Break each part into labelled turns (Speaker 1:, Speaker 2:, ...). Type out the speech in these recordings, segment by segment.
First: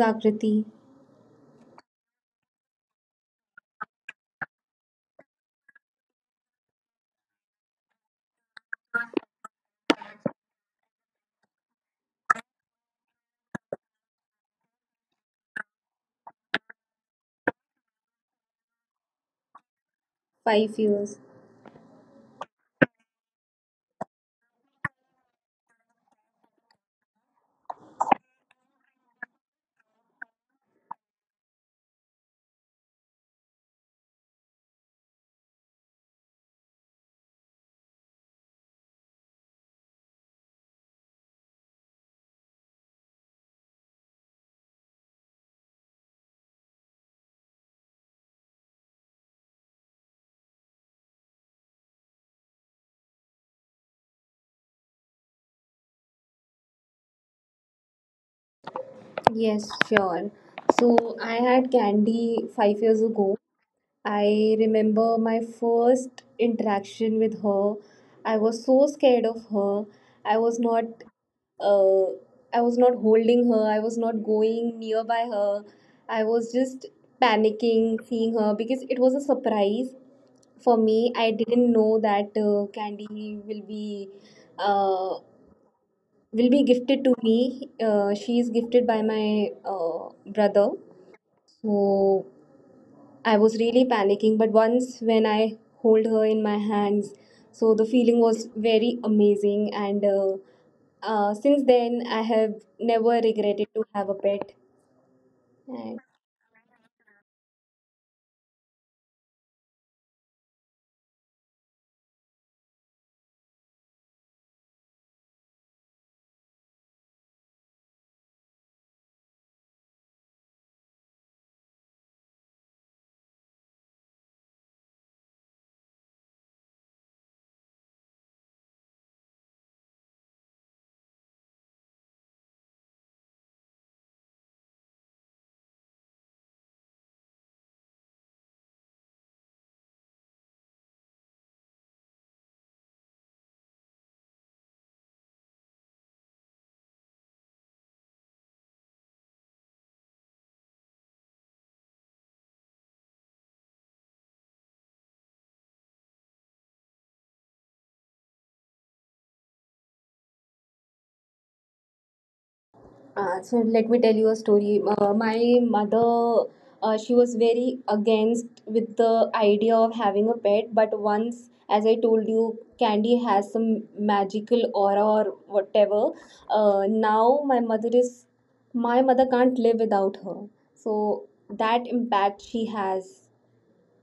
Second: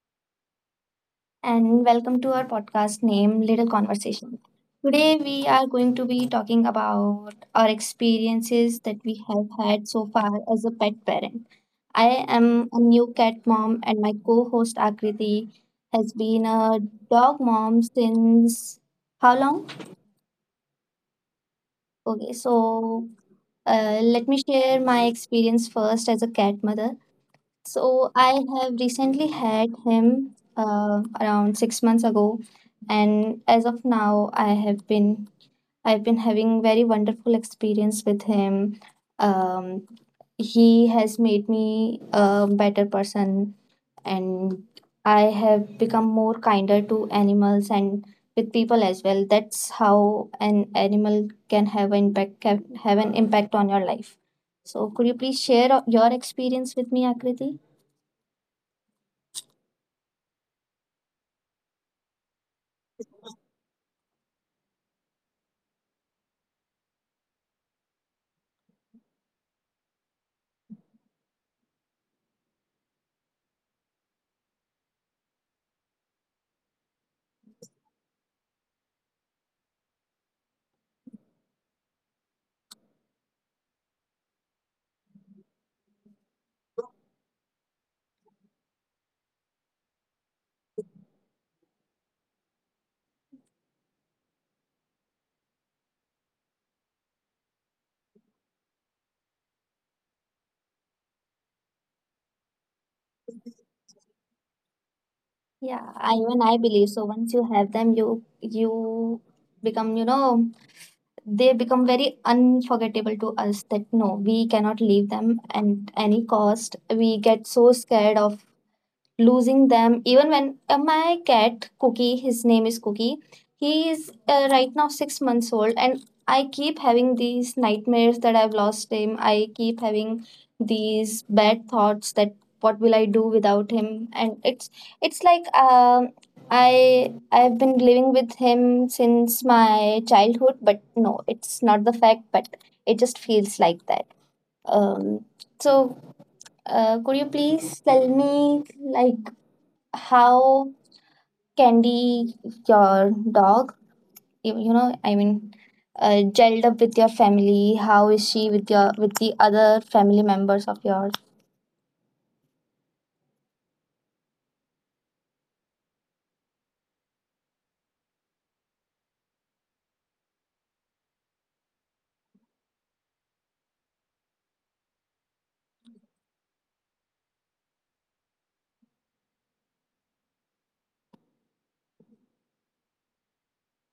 Speaker 1: Akriti.
Speaker 2: and welcome to our podcast named Little Conversation. Today we are going to be talking about our experiences that we have had so far as a pet parent. I am a new cat mom and my co-host Akriti has been a dog mom since how long?
Speaker 1: 5 years.
Speaker 2: Okay, so let me share my experience first as a cat mother. So I have recently had him around 6 months ago, and as of now, I've been having very wonderful experience with him. Um, he has made me a better person, and I have become more kinder to animals and with people as well. That's how an animal can have an impact on your life. So could you please share your experience with me, Akriti?
Speaker 1: Yes, sure. So I had candy 5 years ago. I remember my first interaction with her. I was so scared of her. I was not uh, I was not holding her. I was not going nearby her. I was just panicking seeing her because it was a surprise for me. I didn't know that Candy uh, will be gifted to me. She is gifted by my brother. So I was really panicking. But once when I hold her in my hands, so the feeling was very amazing. And Since then, I have never regretted to have a pet. And
Speaker 2: Yeah, even I believe so. Once you have them, you become, they become very unforgettable to us that no, we cannot leave them at any cost. We get so scared of losing them even when my cat Cookie, his name is Cookie, he is right now 6 months old, and I keep having these nightmares that I've lost him. I keep having these bad thoughts that what will I do without him, and it's like I've been living with him since my childhood, but no, it's not the fact, but it just feels like that um so uh, could you please tell me, like, how Candy, your dog, I mean, gelled up with your family? How is she with your with the other family members of yours?
Speaker 1: So let me tell you a story. My mother, she was very against with the idea of having a pet, but once, as I told you, Candy has some magical aura or whatever. Now my mother can't live without her. So that impact she has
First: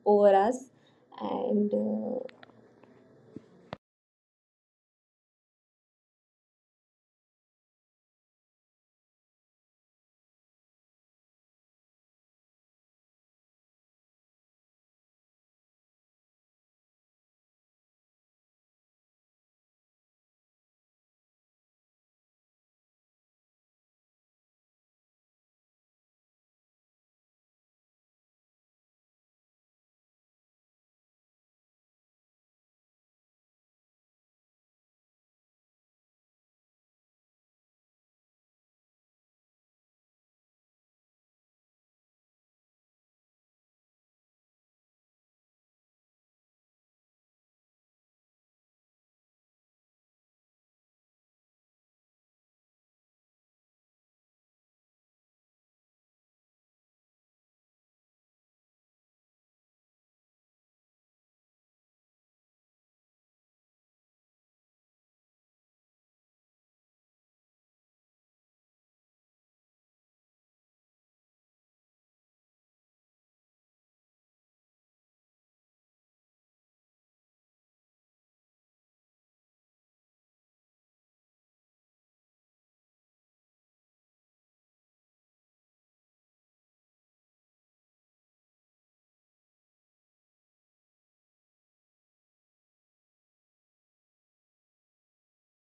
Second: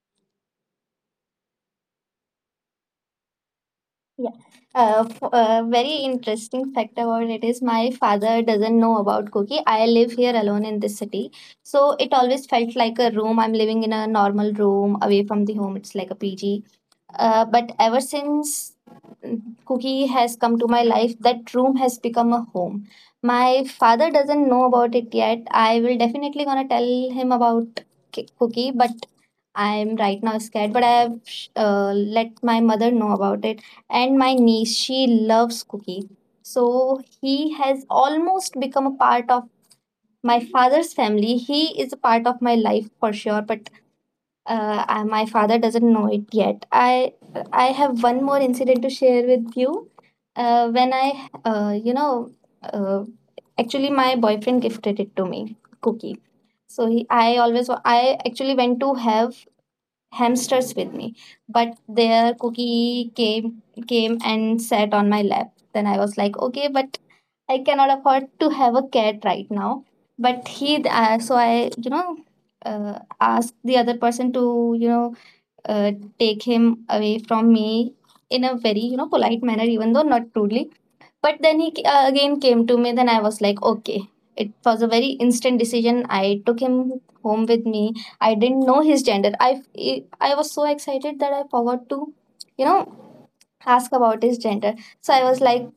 Speaker 1: over us, and
Speaker 2: Yeah, very interesting fact about it is my father doesn't know about Cookie. I live here alone in this city, so it always felt like a room. I'm living in a normal room away from the home. It's like a PG. But ever since mm, Cookie has come to my life, that room has become a home. My father doesn't know about it yet. I will definitely gonna tell him about Cookie, but I'm right now scared. But I have let my mother know about it, and my niece. She loves Cookie, so he has almost become a part of my father's family. He is a part of my life for sure, but my father doesn't know it yet. I have one more incident to share with you. When I, you know, uh, actually my boyfriend gifted it to me, Cookie. So he, I always, wa- I actually went to have hamsters with me, but their Cookie came and sat on my lap. Then I was like, okay, but I cannot afford to have a cat right now. But so I asked the other person to, you know, uh, take him away from me in a very polite manner, even though not rudely. But then he again came to me. Then I was like, okay, it was a very instant decision. I took him home with me. I didn't know his gender. I was so excited that I forgot to you know ask about his gender. So I was like,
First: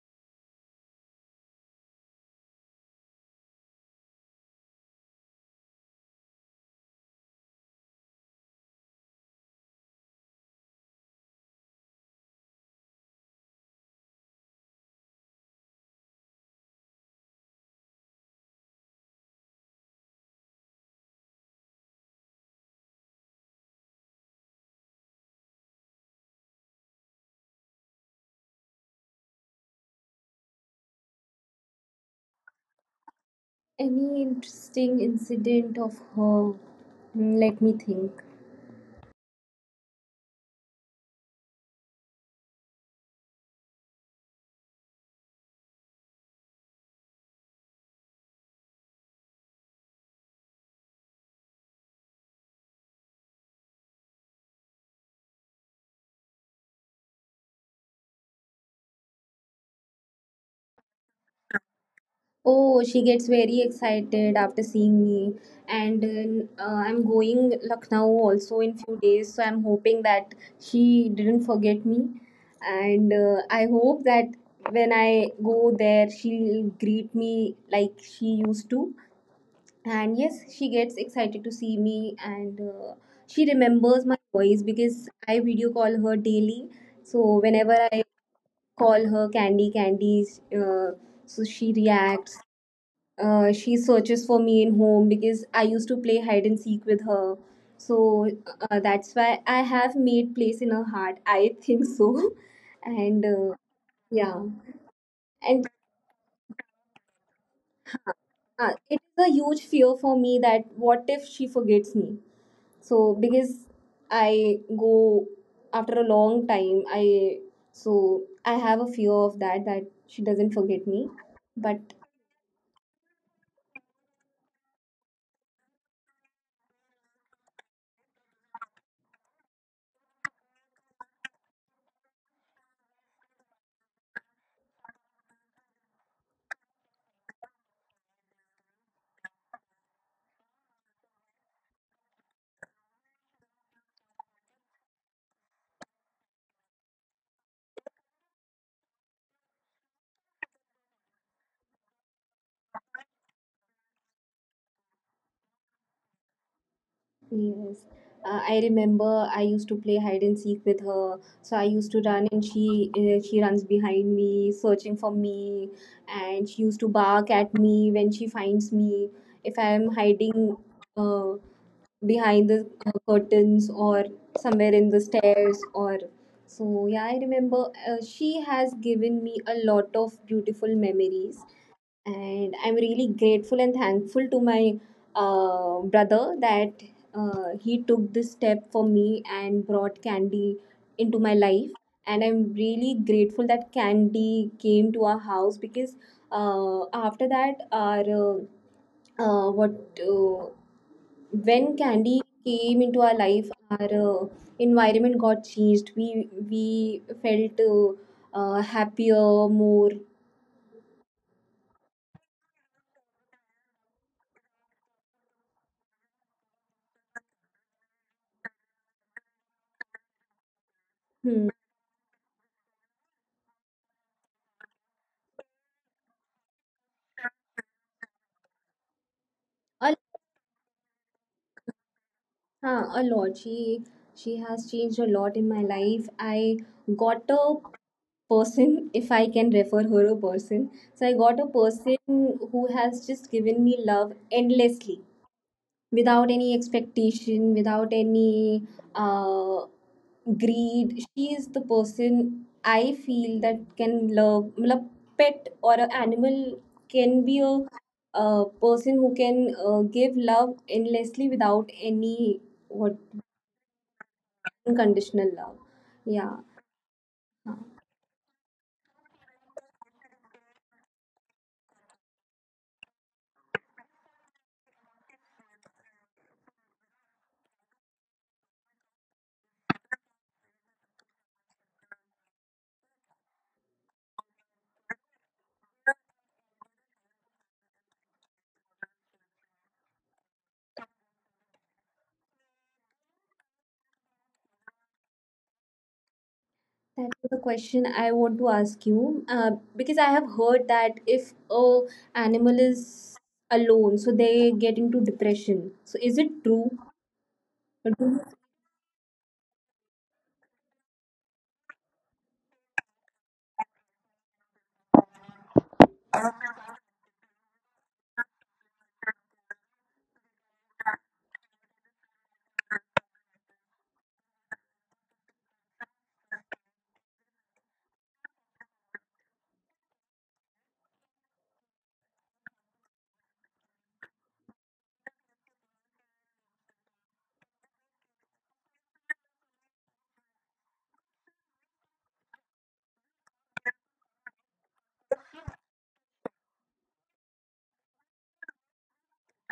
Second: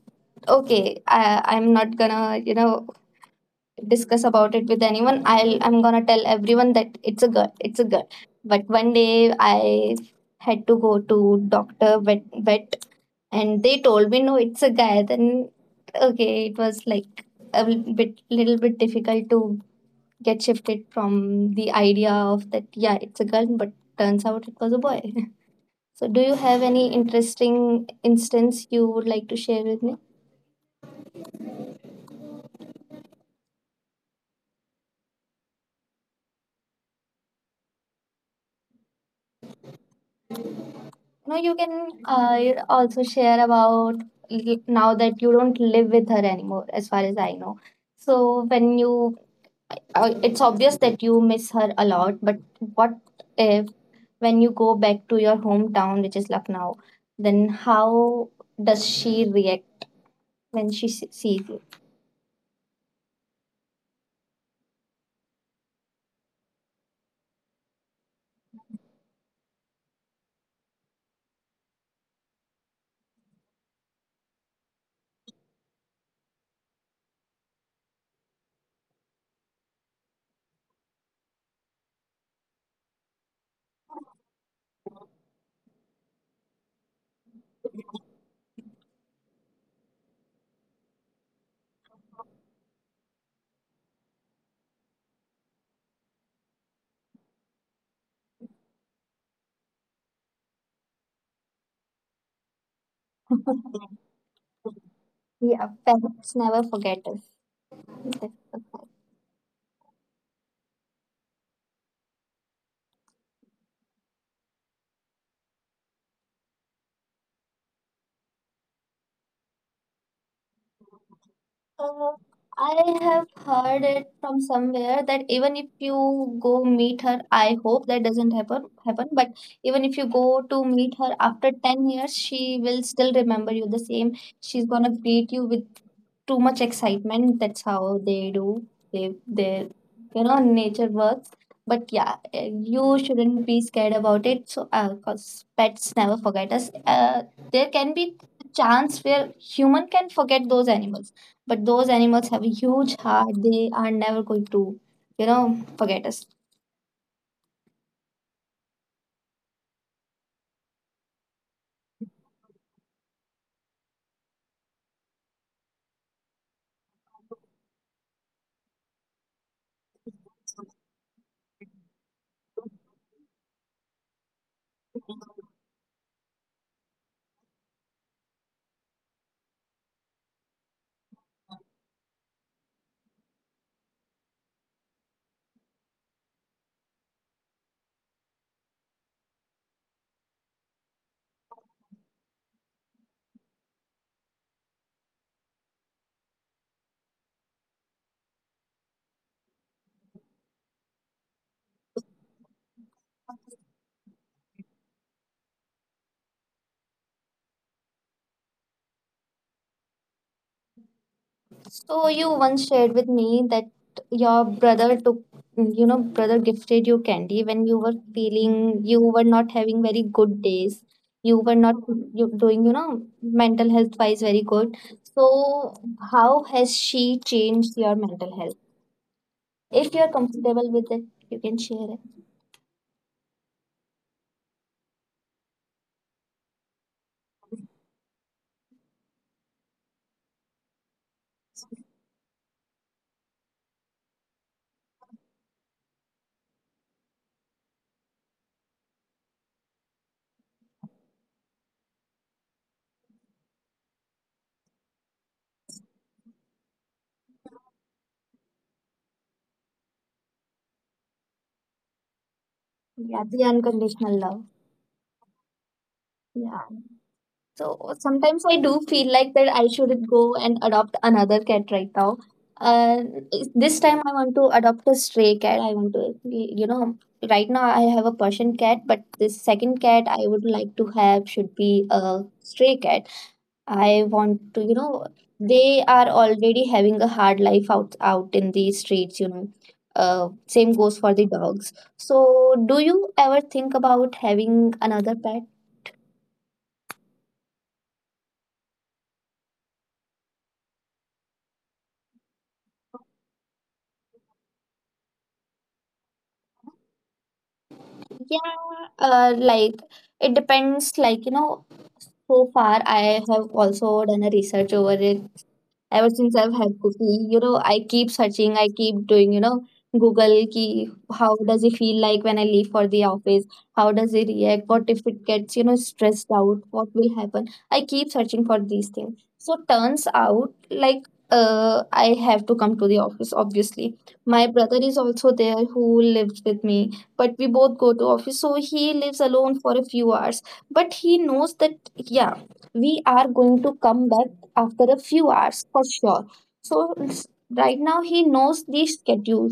Speaker 2: okay, I'm not gonna discuss about it with anyone. I'm gonna tell everyone that it's a girl, it's a girl. But one day I had to go to doctor vet, and they told me, no, it's a guy. Then okay, it was like a l- bit little bit difficult to get shifted from the idea of that. Yeah, it's a girl, but turns out it was a boy. So do you have any interesting instance you would like to share with me?
Speaker 1: any interesting incident of her. Hmm, let me think.
Speaker 2: No, you can you also share about now that you don't live with her anymore, as far as I know. So it's obvious that you miss her a lot, but what if when you go back to your hometown, which is Lucknow, then how does she react when she sees you?
Speaker 1: Oh, she gets very excited after seeing me. And I'm going Lucknow also in few days, so I'm hoping that she didn't forget me. And I hope that when I go there, she'll greet me like she used to. And yes, she gets excited to see me, and she remembers my voice because I video call her daily. So whenever I call her Candy Candies, so she searches for me in home because I used to play hide and seek with her. So that's why I have made place in her heart. I think so. And yeah, and
Speaker 2: Yeah, parents never forget us.
Speaker 1: uh, it is a huge fear for me. That what if she forgets me? So because I go after a long time, I so I have a fear of that she doesn't forget me. But
Speaker 2: Uh, I have heard it from somewhere that even if you go meet her, I hope that doesn't happen, but even if you go to meet her after 10 years, she will still remember you the same. She's gonna greet you with too much excitement. That's how they do live their nature works. But yeah, you shouldn't be scared about it. So, cause pets never forget us. There can be chance where human can forget those animals, but those animals have a huge heart. They are never going to, you know, forget us.
Speaker 1: yes. I remember I used to play hide and seek with her. So I used to run, and she runs behind me searching for me, and she used to bark at me when she finds me, if I am hiding uh, behind the curtains or somewhere in the stairs. Or so yeah, I remember she has given me a lot of beautiful memories, and I'm really grateful and thankful to my brother, that he took this step for me and brought candy into my life. And I'm really grateful that candy came to our house because after that our what uh, when candy came into our life, our environment got changed. We felt happier, more.
Speaker 2: So you once shared with me that your brother gifted you Candy when you were feeling you were not having very good days. You
Speaker 1: Hmm.
Speaker 2: were not you doing, you know, mental health wise very good. So how has she changed your mental health? If
Speaker 1: a
Speaker 2: you're comfortable with it, you can share it.
Speaker 1: Huh, a lot. She has changed a lot in my life. I got a person, if I can refer her a person. So I got a person who has just given me love endlessly, without any expectation, without any uh, greed. She is the person I feel that can love. मतलब pet or an animal can be a person who can give love endlessly without any, what,
Speaker 2: Yeah, the unconditional love.
Speaker 1: unconditional love. Yeah.
Speaker 2: Yeah.
Speaker 1: Uh,
Speaker 2: So sometimes I do feel like that I should go and adopt another cat right now. Uh, this time I want to adopt a stray cat. I want to, right now I have a Persian cat, but this second cat I would like to have should be a stray cat. I want to, they are already having a hard life out in the streets. Same goes for the dogs. So, do you ever think about having another pet?
Speaker 1: that was the question I want to ask you, uh, because I have heard that if a animal is alone, so they get into depression. So is it true? Or do you-
Speaker 2: Yeah, like it depends. Like, so far I have also done a research over it. Ever since I've had Cookie, I keep searching, I keep doing, Google ki how does he feel like when I leave for the office? How does he react? What if it gets, stressed out? What will happen? I keep searching for these things. So turns out like I have to come to the office, obviously. My brother is also there who lives with me, but we both go to office, so he lives alone for a few hours. But he knows that yeah, we are going to come back after a few hours for sure. So right now he knows the schedule.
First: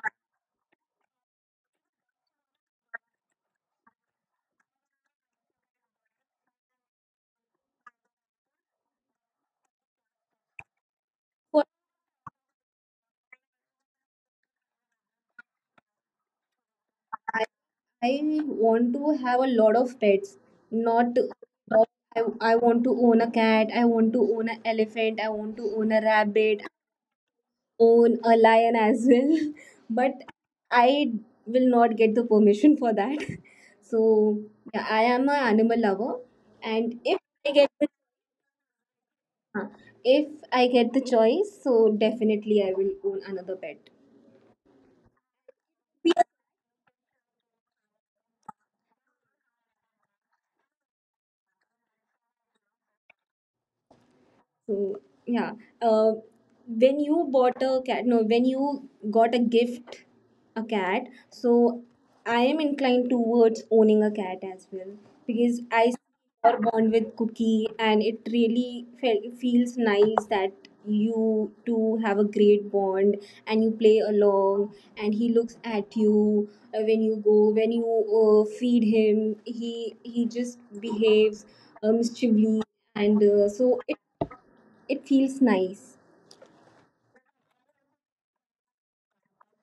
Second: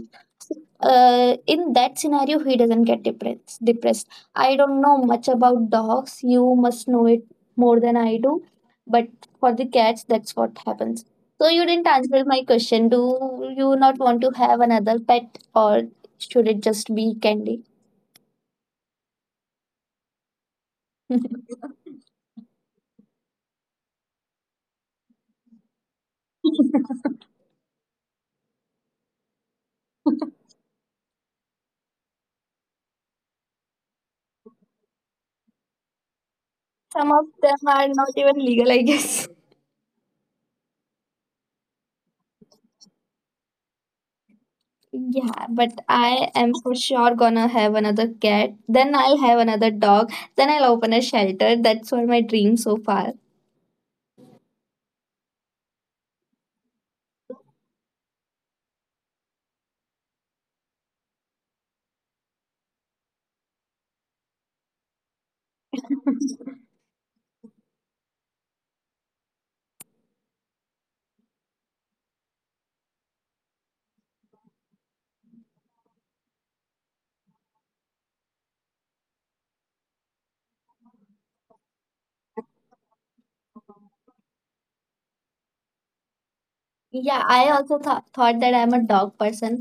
Speaker 2: In that scenario, he doesn't get depressed. Depressed. I don't know much about dogs. You must know it more than I do. But for the cats, that's what happens. So
Speaker 1: for
Speaker 2: you didn't answer my question. Do you not want to have another pet, or should it just be
Speaker 1: I,
Speaker 2: Candy?
Speaker 1: I want to have a lot of pets, not dog. I, I want to own a cat, I want to own an elephant, I want to own a rabbit, own a lion as well. But I will not get the permission for that. So yeah, I am an animal lover, and
Speaker 2: Some
Speaker 1: if
Speaker 2: of
Speaker 1: i
Speaker 2: them
Speaker 1: get the,
Speaker 2: are not even legal, I guess.
Speaker 1: if I get the choice, so definitely I will own another pet.
Speaker 2: Yeah, but I am for sure gonna have another cat. Then I'll have another dog. Then I'll open a shelter. That's what my dream so far.
Speaker 1: So yeah, uh, when you bought a cat, no, when you got a gift, a cat. So I am inclined towards owning a cat as well because I are bond with Cookie, and it really feels nice that you two have a great bond and you play along and he looks at you. When you go when you feed him, he just behaves mischievously, and so it feels nice.
Speaker 2: Yeah, I also th thought that I'm a dog person.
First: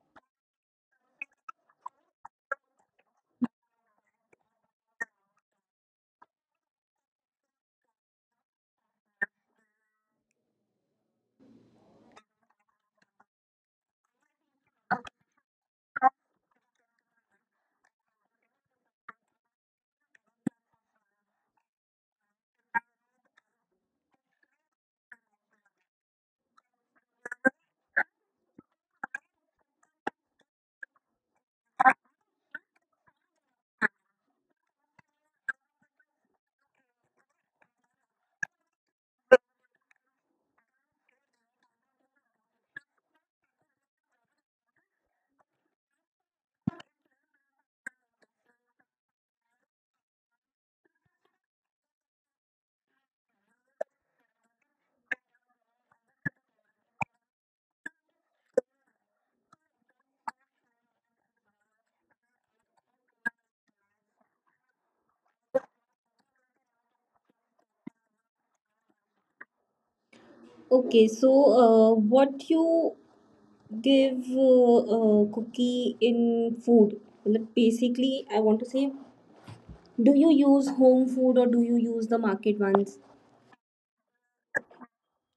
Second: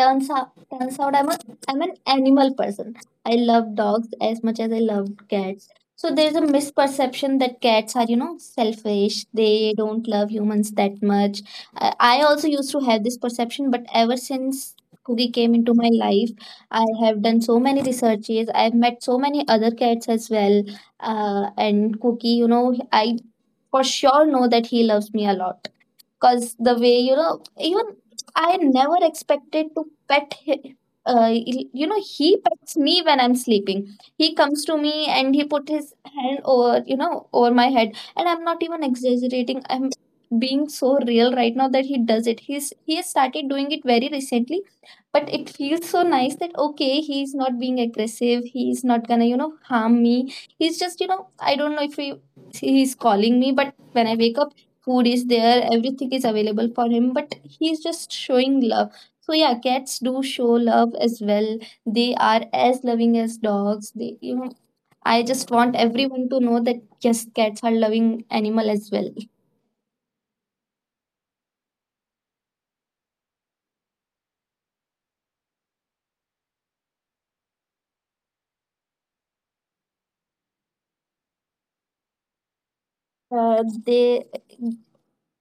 Speaker 2: Turns out, I'm an animal person. I love dogs as much as I love cats. So there's a misperception that cats are, selfish. They don't love humans that much. I also used to have this perception, but ever since Cookie came into my life, I have done so many researches. I've met so many other cats as well. And Cookie, I for sure know that he loves me a lot, because the way even I never expected to pet hi- uh, you know he pets me when I'm sleeping. He comes to me and he put his hand over you know over my head, and I'm not even exaggerating. I'm being so real right now that he does it. He has started doing it very recently, but it feels so nice that okay, he's not being aggressive, he's not gonna harm me. He's just I don't know if he's calling me, but when I wake up, food is there, everything is available for him, but he's just showing love. So yeah, cats do show love as well. They are as loving as dogs. I just want everyone to know that yes, cats are loving animal as well.
Speaker 1: Okay, so what you give cookie in food? Like, basically, I want to say, do you use home food or do you use the market ones?
Speaker 2: Uh, they,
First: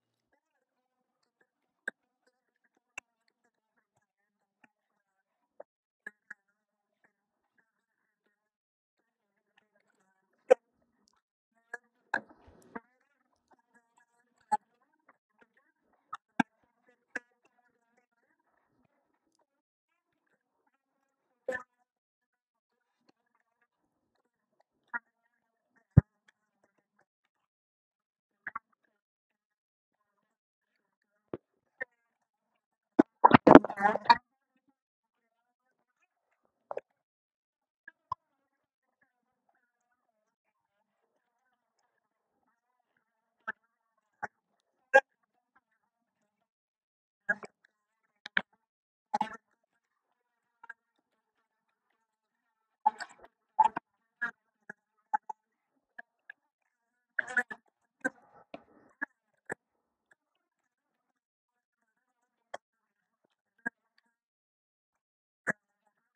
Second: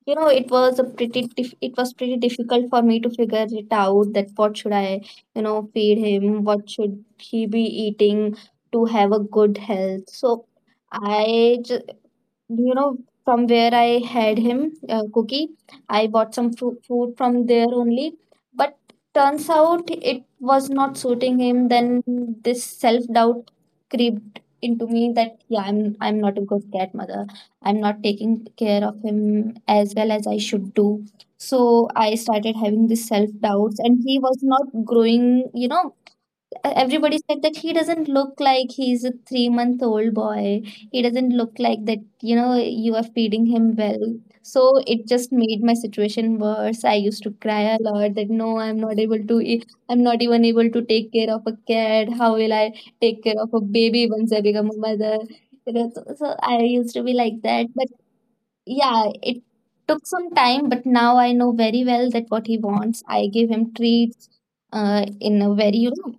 Speaker 2: you it was pretty difficult for me to figure it out that what should I, feed him, what should he be eating to have a good health. So I ju- you know, from where I had him, Cookie, I bought some fru food from there only. But turns out it was not suiting him. Then this self-doubt crept into me that yeah, I'm not a good cat mother. I'm not taking care of him as well as I should do. So I started having this self-doubts, and he was not growing, everybody said that he doesn't look like he's a 3 month old boy. He doesn't look like that, you are feeding him well. So it just made my situation worse. I used to cry a lot that no, I'm not able to, I'm not even able to take care of a cat. How will I take care of a baby once I become a mother? So I used to be like that. But yeah, it took some time, but now I know very well that what he wants. I give him treats in a very,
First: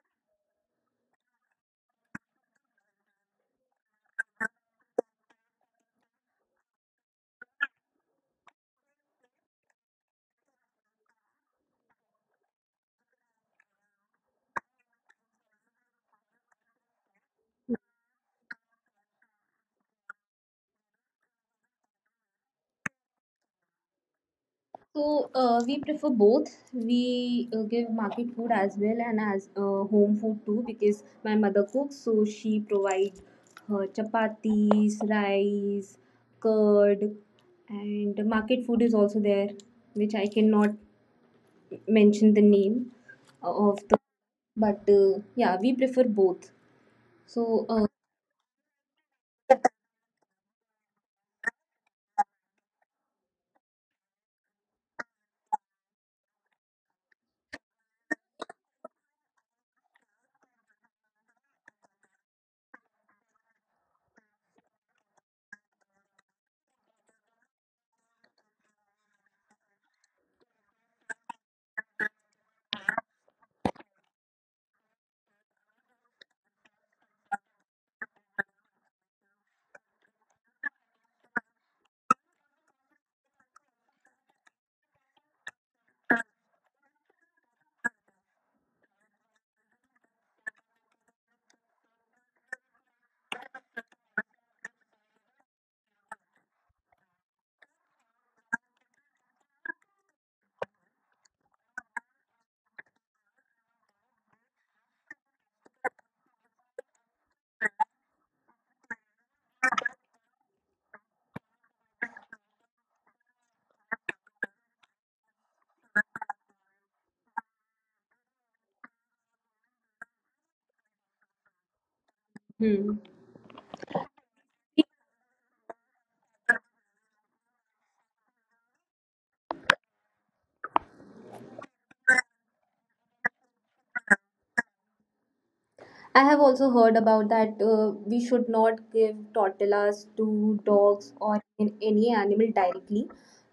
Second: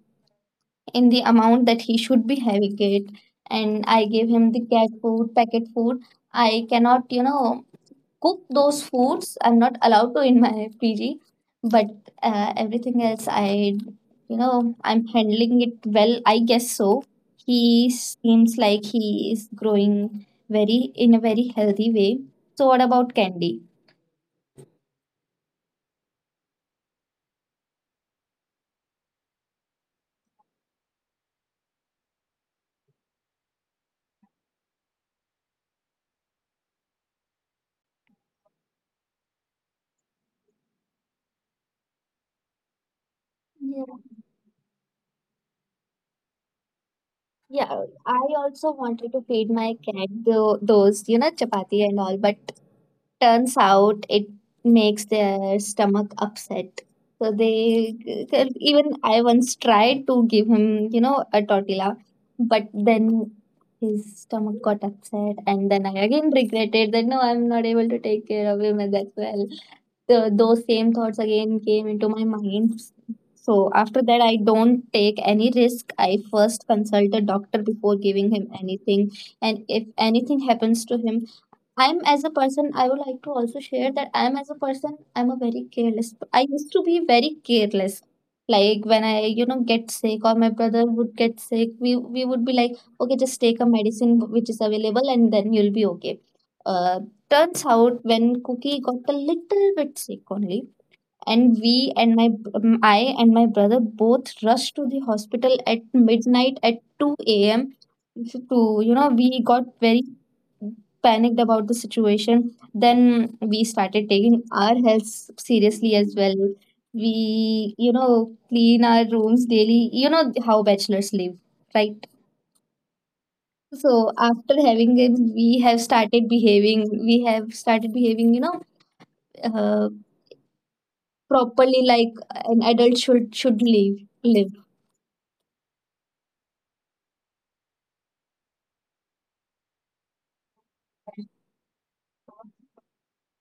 Speaker 2: in the amount that he should be having it, and I gave him the cat food, packet food. I cannot, cook those foods, I'm not allowed to in my PG. But everything else, I, I'm handling it well, I guess. So he seems like he is growing very in a very healthy way. So what about Candy?
Speaker 1: So we prefer both. We give market food as well, and as home food too, because my mother cooks, so she provides her chapatis, rice, curd, and market food is also there, which I cannot mention the name of
Speaker 2: Yeah,
Speaker 1: the, but yeah, we prefer both. So
Speaker 2: yeah, I also wanted to feed my cat those chapati and all, but turns out it makes their stomach upset. So they, even I once tried to give him, a tortilla, but then his stomach got upset, and then I again regretted that no, I'm not able to take care of him as well. So those same thoughts again came into my mind. So after that, I don't take any risk. I first consult a doctor before giving him anything. And if anything happens to him, I'm as a person, I would like to also share that I'm as a person, I'm a very careless. I used to be very careless. Like when I, get sick or my brother would get sick, we would be like, okay, just take a medicine which is available and then you'll be okay. Uh, Turns out when Cookie got a little bit sick only, and we and my I and my brother both rushed to the hospital at midnight at 2 a.m. to, we got very panicked about the situation. Then we started taking our health seriously as well. We, clean our rooms daily. You know how bachelors live, right?
Speaker 1: hmm.
Speaker 2: So after having it, we have started behaving, uh, properly like an adult should live.
Speaker 1: I have also heard about that we should not give tortillas to dogs or in any animal directly,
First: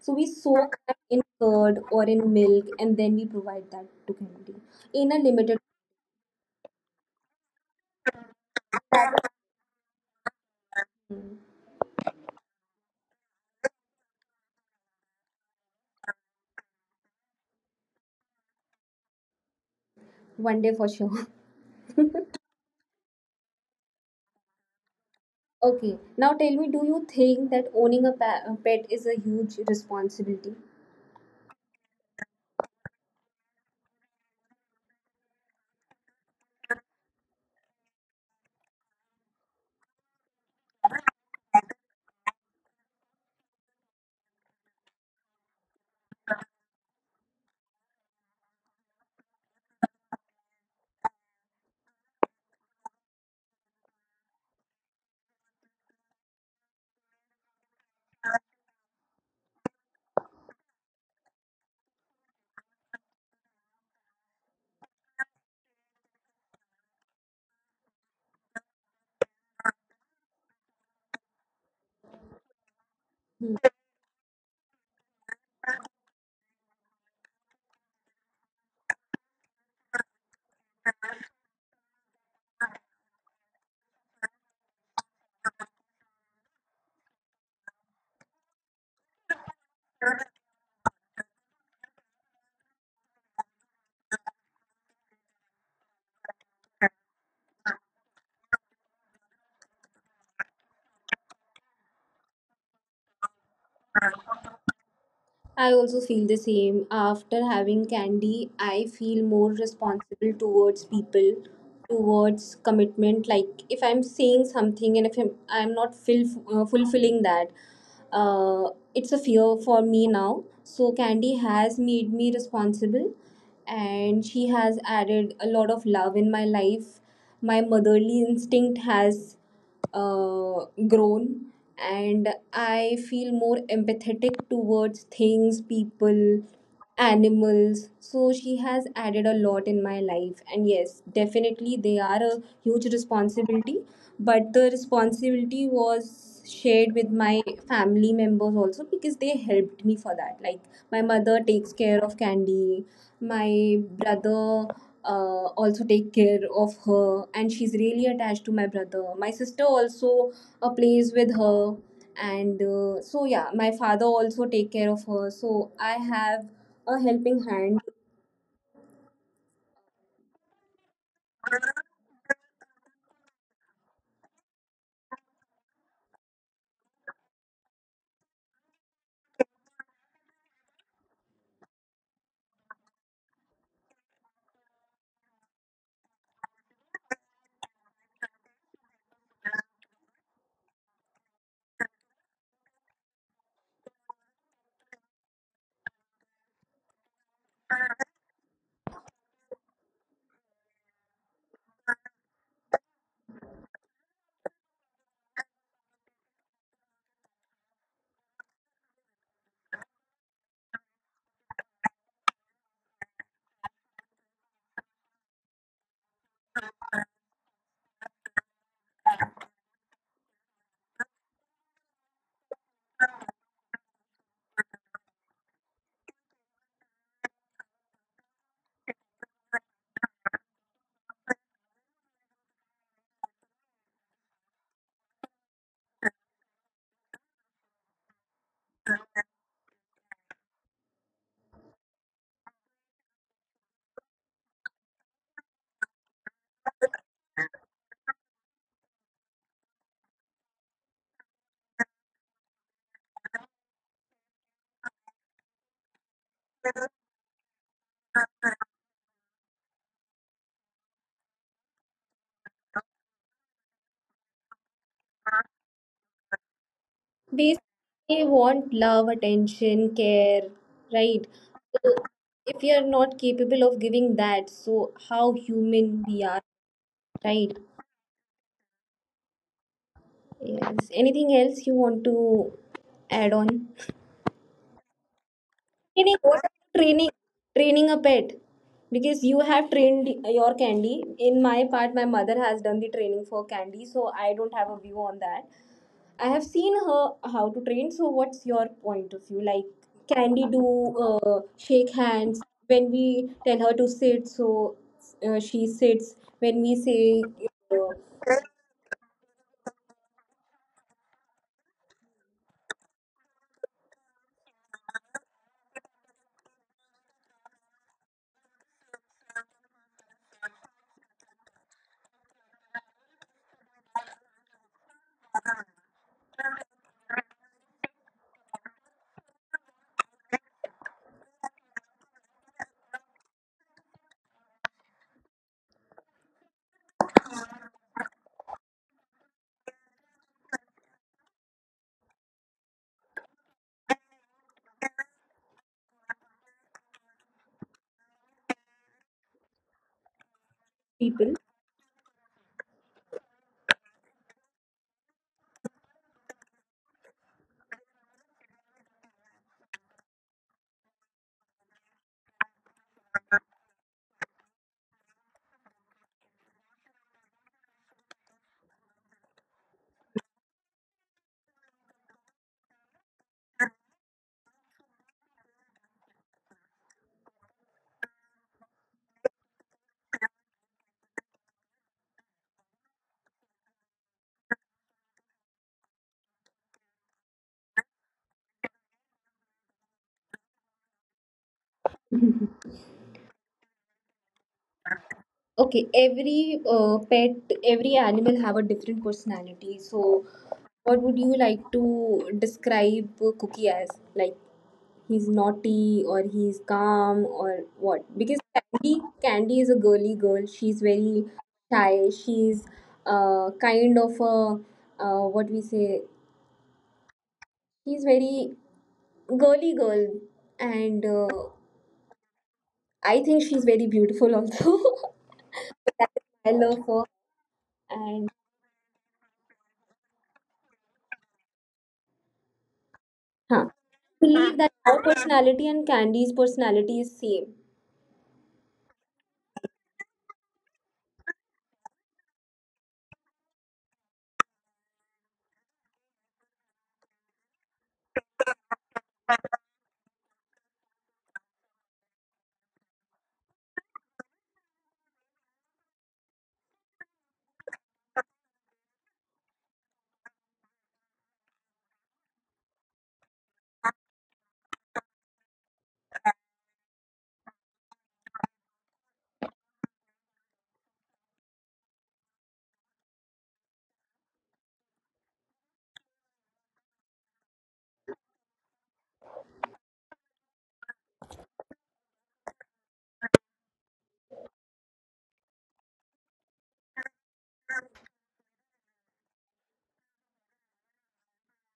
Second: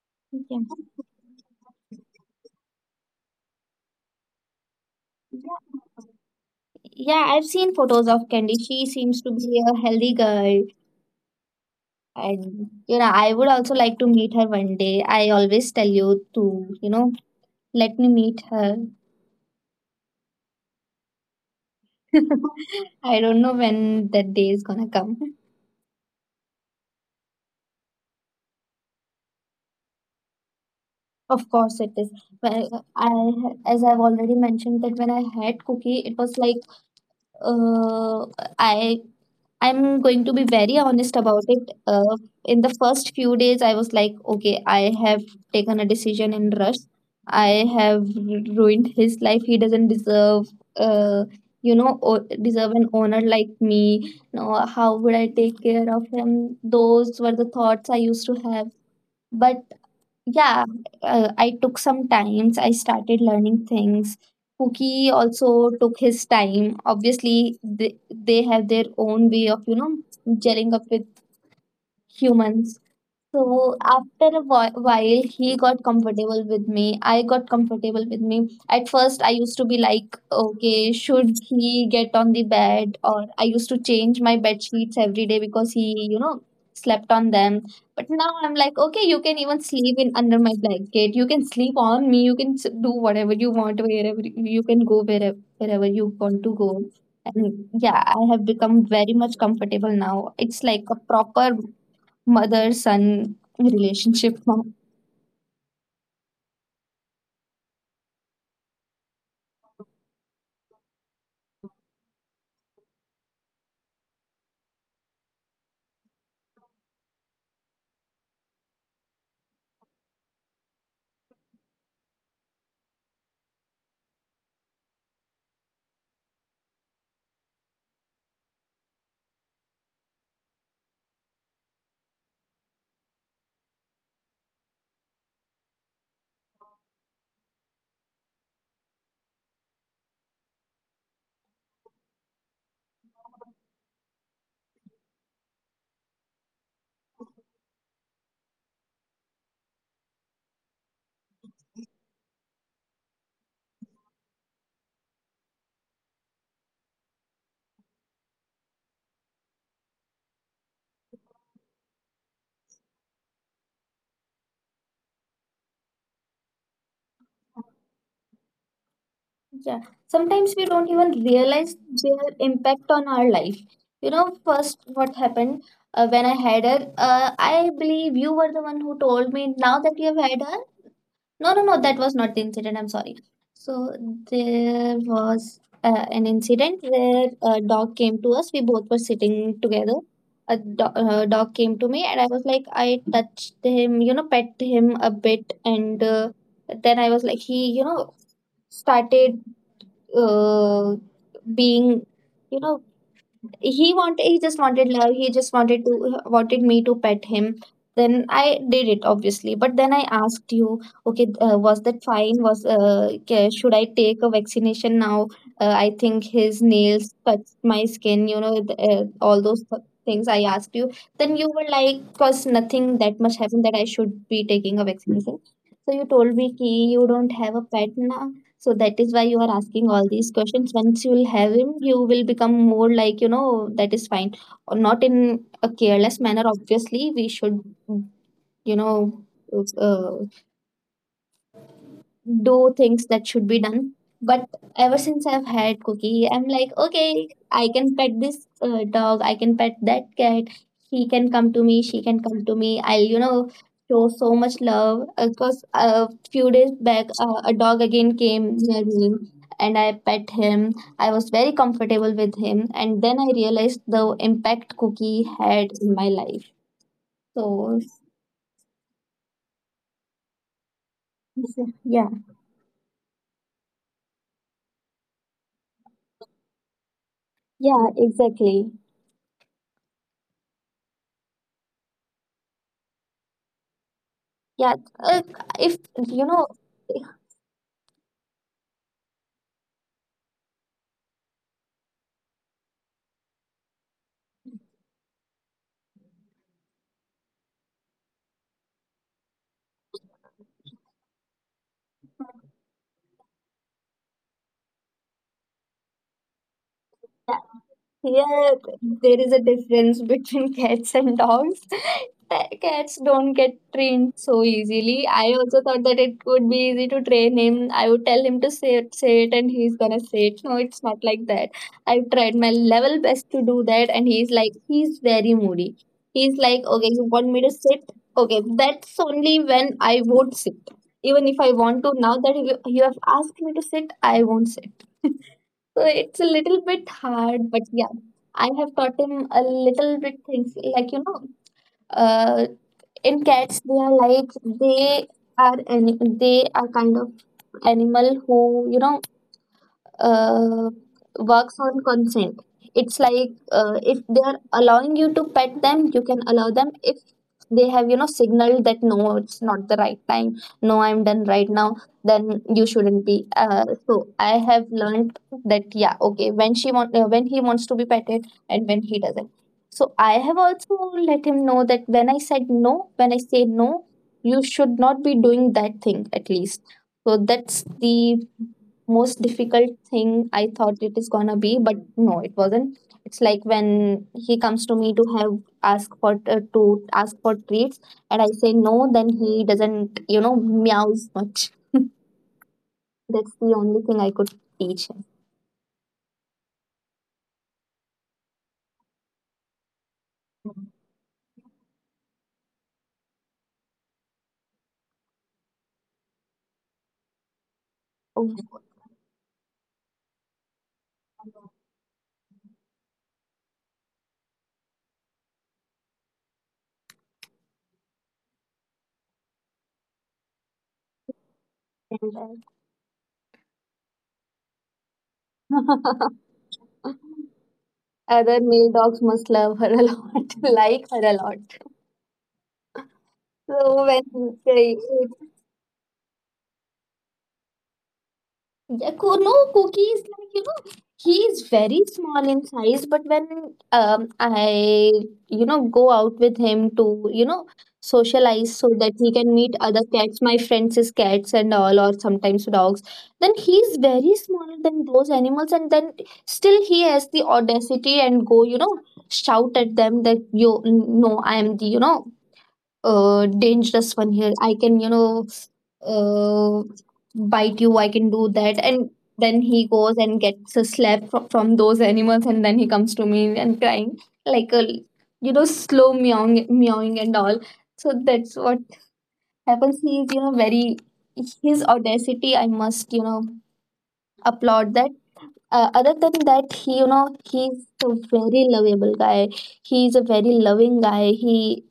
Speaker 1: so we
Speaker 2: Yeah,
Speaker 1: soak that in curd or in milk and then we provide that to candy in a limited.
Speaker 2: yeah I've seen photos of Candy. She seems to be a healthy girl.
Speaker 1: Hmm.
Speaker 2: And you know, I would also like to meet her one day. I always tell you to, you know let me meet her.
Speaker 1: One day for sure.
Speaker 2: I don't know when that day is gonna come.
Speaker 1: Okay, now tell me, do you think that owning a pet is a huge responsibility?
Speaker 2: Of course it is. Well, I, as I've already mentioned, that when I had Cookie, it was like, uh i I'm going to be very honest about it. In the first few days, I was like, okay, I have taken a decision in rush. I have ruined his life. He doesn't deserve, uh, deserve an owner like me. No, how would I take care of him? Those were the thoughts I used to have. But yeah, I took some times. I started learning things. Pookie also took his time. Obviously, they have their own way of, gelling up with humans.
Speaker 1: Hmm.
Speaker 2: So after a while, he got comfortable with me. I got comfortable with me. At first, I used to be like, okay, should he get on the bed? Or I used to change my bed sheets every day because he, slept on them. But now I'm like, okay, you can even sleep in under my blanket. You can sleep on me. You can do whatever you want, wherever you can go, wherever you want to go. And yeah, I have become very much comfortable now. It's like a proper mother son relationship.
Speaker 1: I also feel the same. After having candy, I feel more responsible towards people, towards commitment. Like, if I'm, saying something and if I'm not fulfilling that, uh, it's a fear for me now. So candy has made me responsible, and she has added a lot of love in my life. My motherly instinct has grown, and I feel more empathetic towards things, people, animals. So she has added a lot in my life, and yes, definitely they are a huge responsibility, but the responsibility was shared with my family members also, because they helped me for that. Like, my mother takes care of Candy, my brother also take care of her, and she's really attached to my brother, my sister also a place with her, and so yeah, my father also take care of her, so I have a helping hand.
Speaker 2: Yeah, sometimes we don't even realize their impact on our life. You know, first what happened, when I had her, I believe you were the one who told me now that you have had her, no, no, no, that was not the incident. I'm sorry. So there was an incident where a dog came to us. We both were sitting together. A dog came to me, and I was like, I touched him, pet him a bit, and then I was like, he, started uh, being, you know, he just wanted love. He just wanted to wanted me to pet him. Then I did it obviously, but then I asked you, okay, was that fine? Was, should I take a vaccination now? I think his nails touched my skin, you know, all those things I asked you. Then you were like, cause nothing that much happened that I should be taking a vaccination. So you told me ki you don't have a pet now, so that is why you are asking all these questions. Once you will have him, you will become more like, that is fine. Or not in a careless manner, obviously. We should, you know, uh, do things that should be done. But ever since I've had Cookie, I'm like, okay, I can pet this dog, I can pet that cat. He can come to me, she can come to me. I'll, show so much love. Because a few days back, a dog again came near me and I pet him. I was very comfortable with him. And then I realized the impact Cookie had in my life.
Speaker 1: Basically,
Speaker 2: So,
Speaker 1: they want love, attention, care, right? So
Speaker 2: yeah.
Speaker 1: if you are not capable of giving that, so how human we are, right?
Speaker 2: Yeah, exactly.
Speaker 1: Yes, anything else you want to add on?
Speaker 2: Yeah, uh, if
Speaker 1: Training,
Speaker 2: you
Speaker 1: what
Speaker 2: know,
Speaker 1: are
Speaker 2: yeah,
Speaker 1: training? Training a pet. Because you have trained your candy. In my part, my mother has done the training for candy, so I don't have a view on that. I have seen her how to train. So, what's your point of view? Like, candy do shake hands. When we tell her to sit, so she sits. When we say uh,
Speaker 2: here there is a difference between cats and dogs. Cats don't get trained so easily. I also thought that it would be easy to train him. I would tell him to say it, and he's gonna say it. No, it's not like that. I've tried my level best to do that, and he's like, he's very moody. He's like, okay, you want me to sit? Okay, that's only when I won't sit. Even if I want to, now that you have asked me to sit, I won't sit. So it's a little bit hard, but yeah, I have taught him a little bit things like, uh, in cats they are like they are kind of animal who, you know uh,
Speaker 1: people.
Speaker 2: works on consent. It's like, if they are allowing you to pet them, you can allow them. If they have, signaled that no, it's not the right time, no, I'm done right now, then you shouldn't be. So I have learned that yeah, okay, when she when he wants to be petted and when he doesn't. So I have also let him know that when I said no, when I say no, you should not be doing that thing at least. So that's the most difficult thing I thought it is gonna be, but no, it wasn't. It's like when he comes to me to have ask for, to ask for treats, and I say no, then he doesn't, meows much. That's the only thing I could teach him.
Speaker 1: Okay, every pet, every animal have a different personality. So, what would you like to describe Cookie as? Like, he's naughty, or he's calm, or what? Because
Speaker 2: Oh,
Speaker 1: Candy is a girly girl. She's very shy. She's kind of a, what we say. She's very girly girl, and I think she's very beautiful also. That's my love for her. And
Speaker 2: other male dogs must love her a lot, like her a lot.
Speaker 1: huh.
Speaker 2: So when
Speaker 1: Believe that
Speaker 2: they,
Speaker 1: our personality and Candy's personality is same.
Speaker 2: yeah, no, Cookie is like, he is very small in size, but when go out with him to, socialize so that he can meet other cats, my friends is cats and all, or sometimes dogs, then he's very smaller than those animals, and then still he has the audacity and go, shout at them that you no, I am the, dangerous one here. I can, uh, bite you. I can do that. And then he goes and gets a slap from those animals, and then he comes to me and crying like a, slow meowing, meowing and all. So that's what happens. He is, very his audacity. I must, applaud that. Other than that, he, he's a very lovable guy. He's a very loving guy.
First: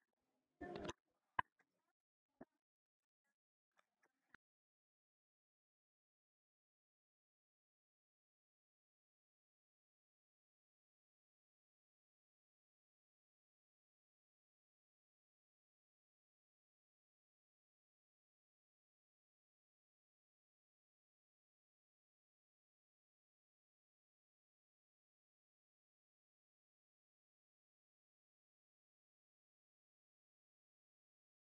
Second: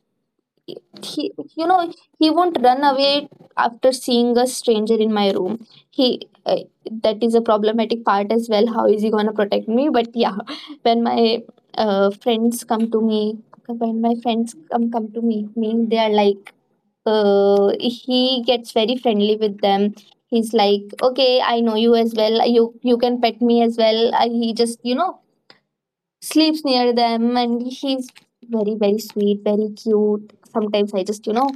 Speaker 2: He you know He won't run away after seeing a stranger in my room. He uh, that is a problematic part as well, how is he going to protect me? But yeah, when my friends come to me when my friends come to meet me, they are like, he gets very friendly with them. He's like, okay, I know you as well, you can pet me as well. He just, sleeps near them, and he's very very sweet, very cute. Sometimes I just,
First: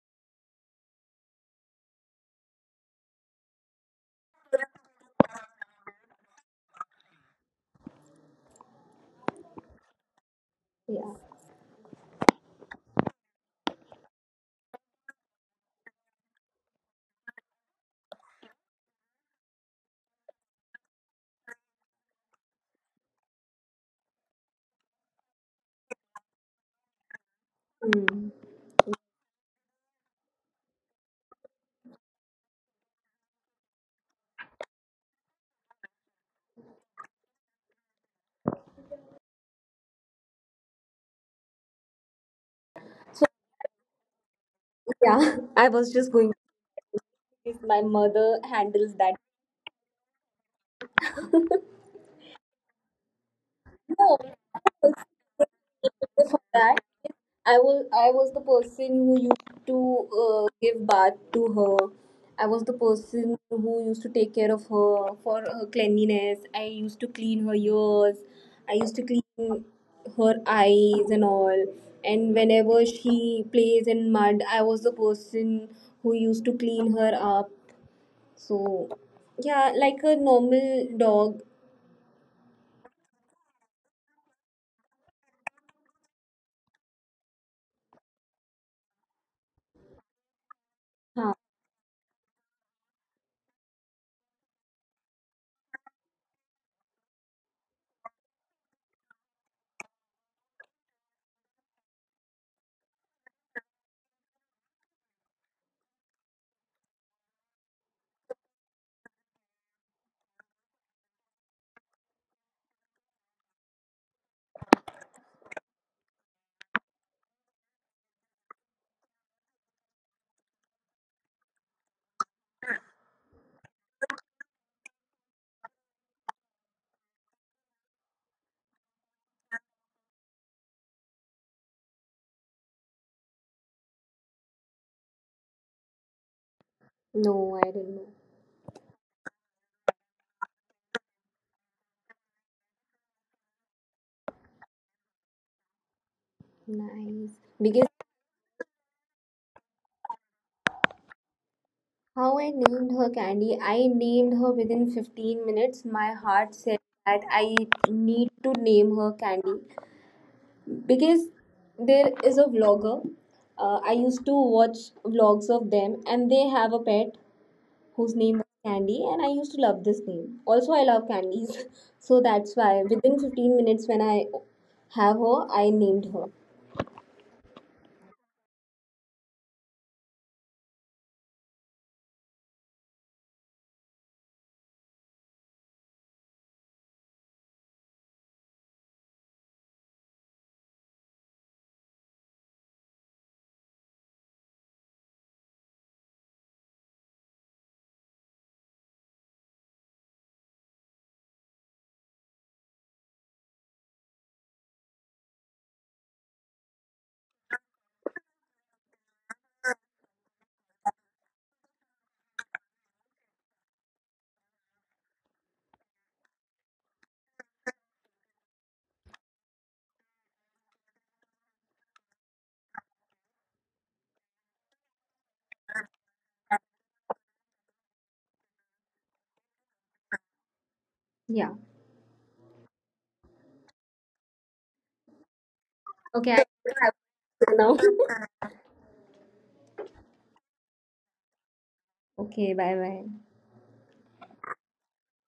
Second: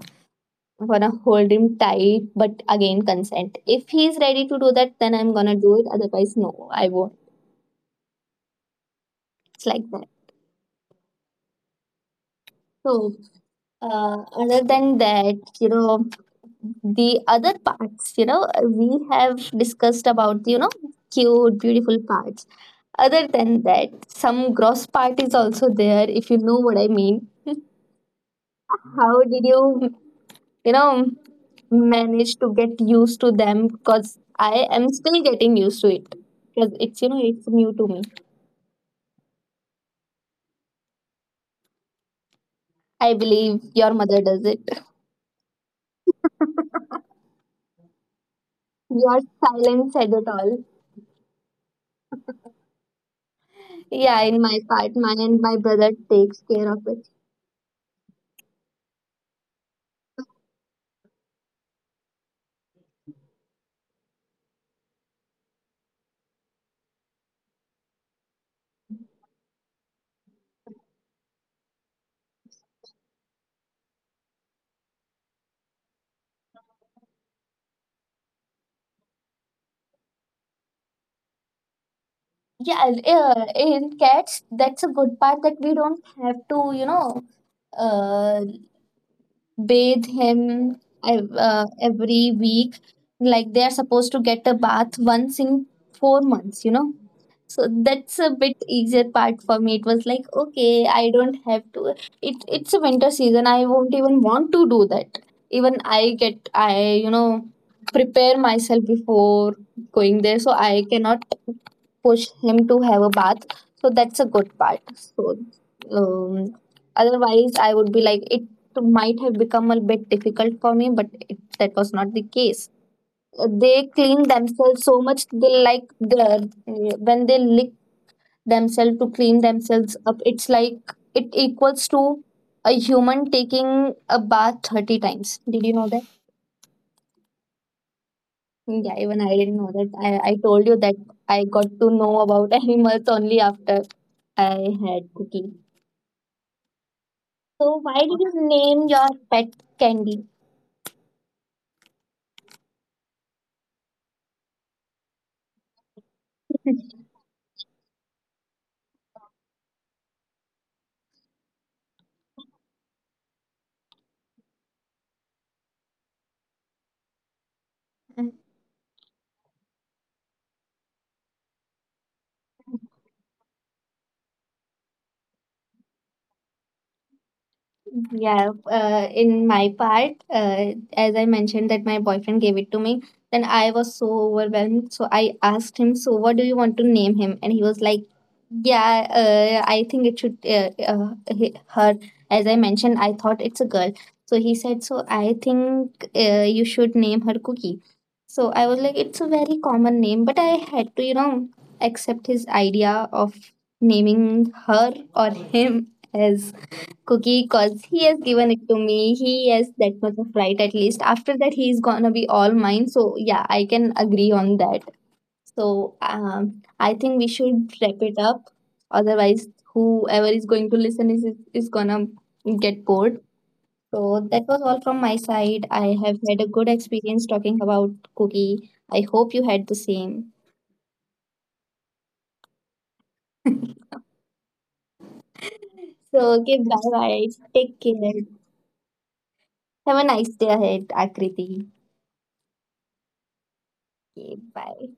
Speaker 2: I'm gonna hold him tight, but again, consent. If he's ready to do that, then I'm gonna do it. Otherwise, no, I won't. It's like that.
Speaker 1: Yeah.
Speaker 2: So, other than that, the other parts, we have discussed about, cute, beautiful parts. Other than that, some gross part is also there, if you know what I mean.
Speaker 1: Hmm.
Speaker 2: How did you, you know manage to get used to them, because I am still getting used to it, because it's, it's new to me. I
Speaker 1: So
Speaker 2: believe your mother does it.
Speaker 1: yeah, I was just going to say, my mother handles that.
Speaker 2: Your silence said it all. Yeah,
Speaker 1: No,
Speaker 2: in my part, mine and my brother
Speaker 1: for
Speaker 2: takes care
Speaker 1: that,
Speaker 2: of it.
Speaker 1: I was the person who used to give bath to her. I was the person who used to take care of her for her cleanliness. I used to clean her ears. I used to clean her eyes and all. And whenever she plays in mud, I was the person who used to clean her up. So yeah, like a normal dog.
Speaker 2: Yeah, in cats, that's a good part that we don't have to, uh, bathe him
Speaker 1: Huh.
Speaker 2: every week. Like they are supposed to get a bath once in 4 months, you know. So that's a bit easier part for me. It was like, okay, I don't have to, it's a winter season, I won't even want to do that. Even I get, I you know prepare myself before going there, so I cannot push him to have a bath. So that's a good part. So um, otherwise I would be like it so, might have become a bit difficult for me, but that was not the case. They clean themselves so much. They like the when they lick themselves to clean themselves up. It's like it equals to a human taking a bath 30 times. Did you know that?
Speaker 1: No, I don't know.
Speaker 2: Yeah, even I didn't know that. I told you that I got to know about animals only after I had cooking.
Speaker 1: Nice.
Speaker 2: So
Speaker 1: Because.
Speaker 2: why did you name your pet Candy?
Speaker 1: How I named her Candy? I named her within 15 minutes. My heart said that I need to name her Candy because there is a vlogger. I used to watch vlogs of them, and they have a pet whose name is Candy, and I used to love this name. Also, I love candies, so that's why within 15 minutes when I have her, I named her.
Speaker 2: Yeah, in my part, as I mentioned that my boyfriend gave it to me, then I was so overwhelmed. So I asked him, "So what do you want to name him?" And he was like, "Yeah, I think it should her." As I mentioned, I thought it's a girl. So he said, "So I think, you should name her Cookie." So I was like, "It's a very common name," but I had to, accept his idea of naming her or him as Cookie because he has given it to me. He has that much of right at least. After that, he's gonna be all mine. So yeah, I can agree on that. So I think we should wrap it up. Otherwise, whoever is going to listen is gonna get bored. So that was all from my side. I have had a good experience talking about Cookie. I hope you had the same.
Speaker 1: Yeah.
Speaker 2: So
Speaker 1: Okay.
Speaker 2: okay,
Speaker 1: I
Speaker 2: bye bye.
Speaker 1: now.
Speaker 2: Take care. Have a nice day ahead, Akriti.
Speaker 1: Okay. Bye. Bye.
Speaker 2: Okay, bye.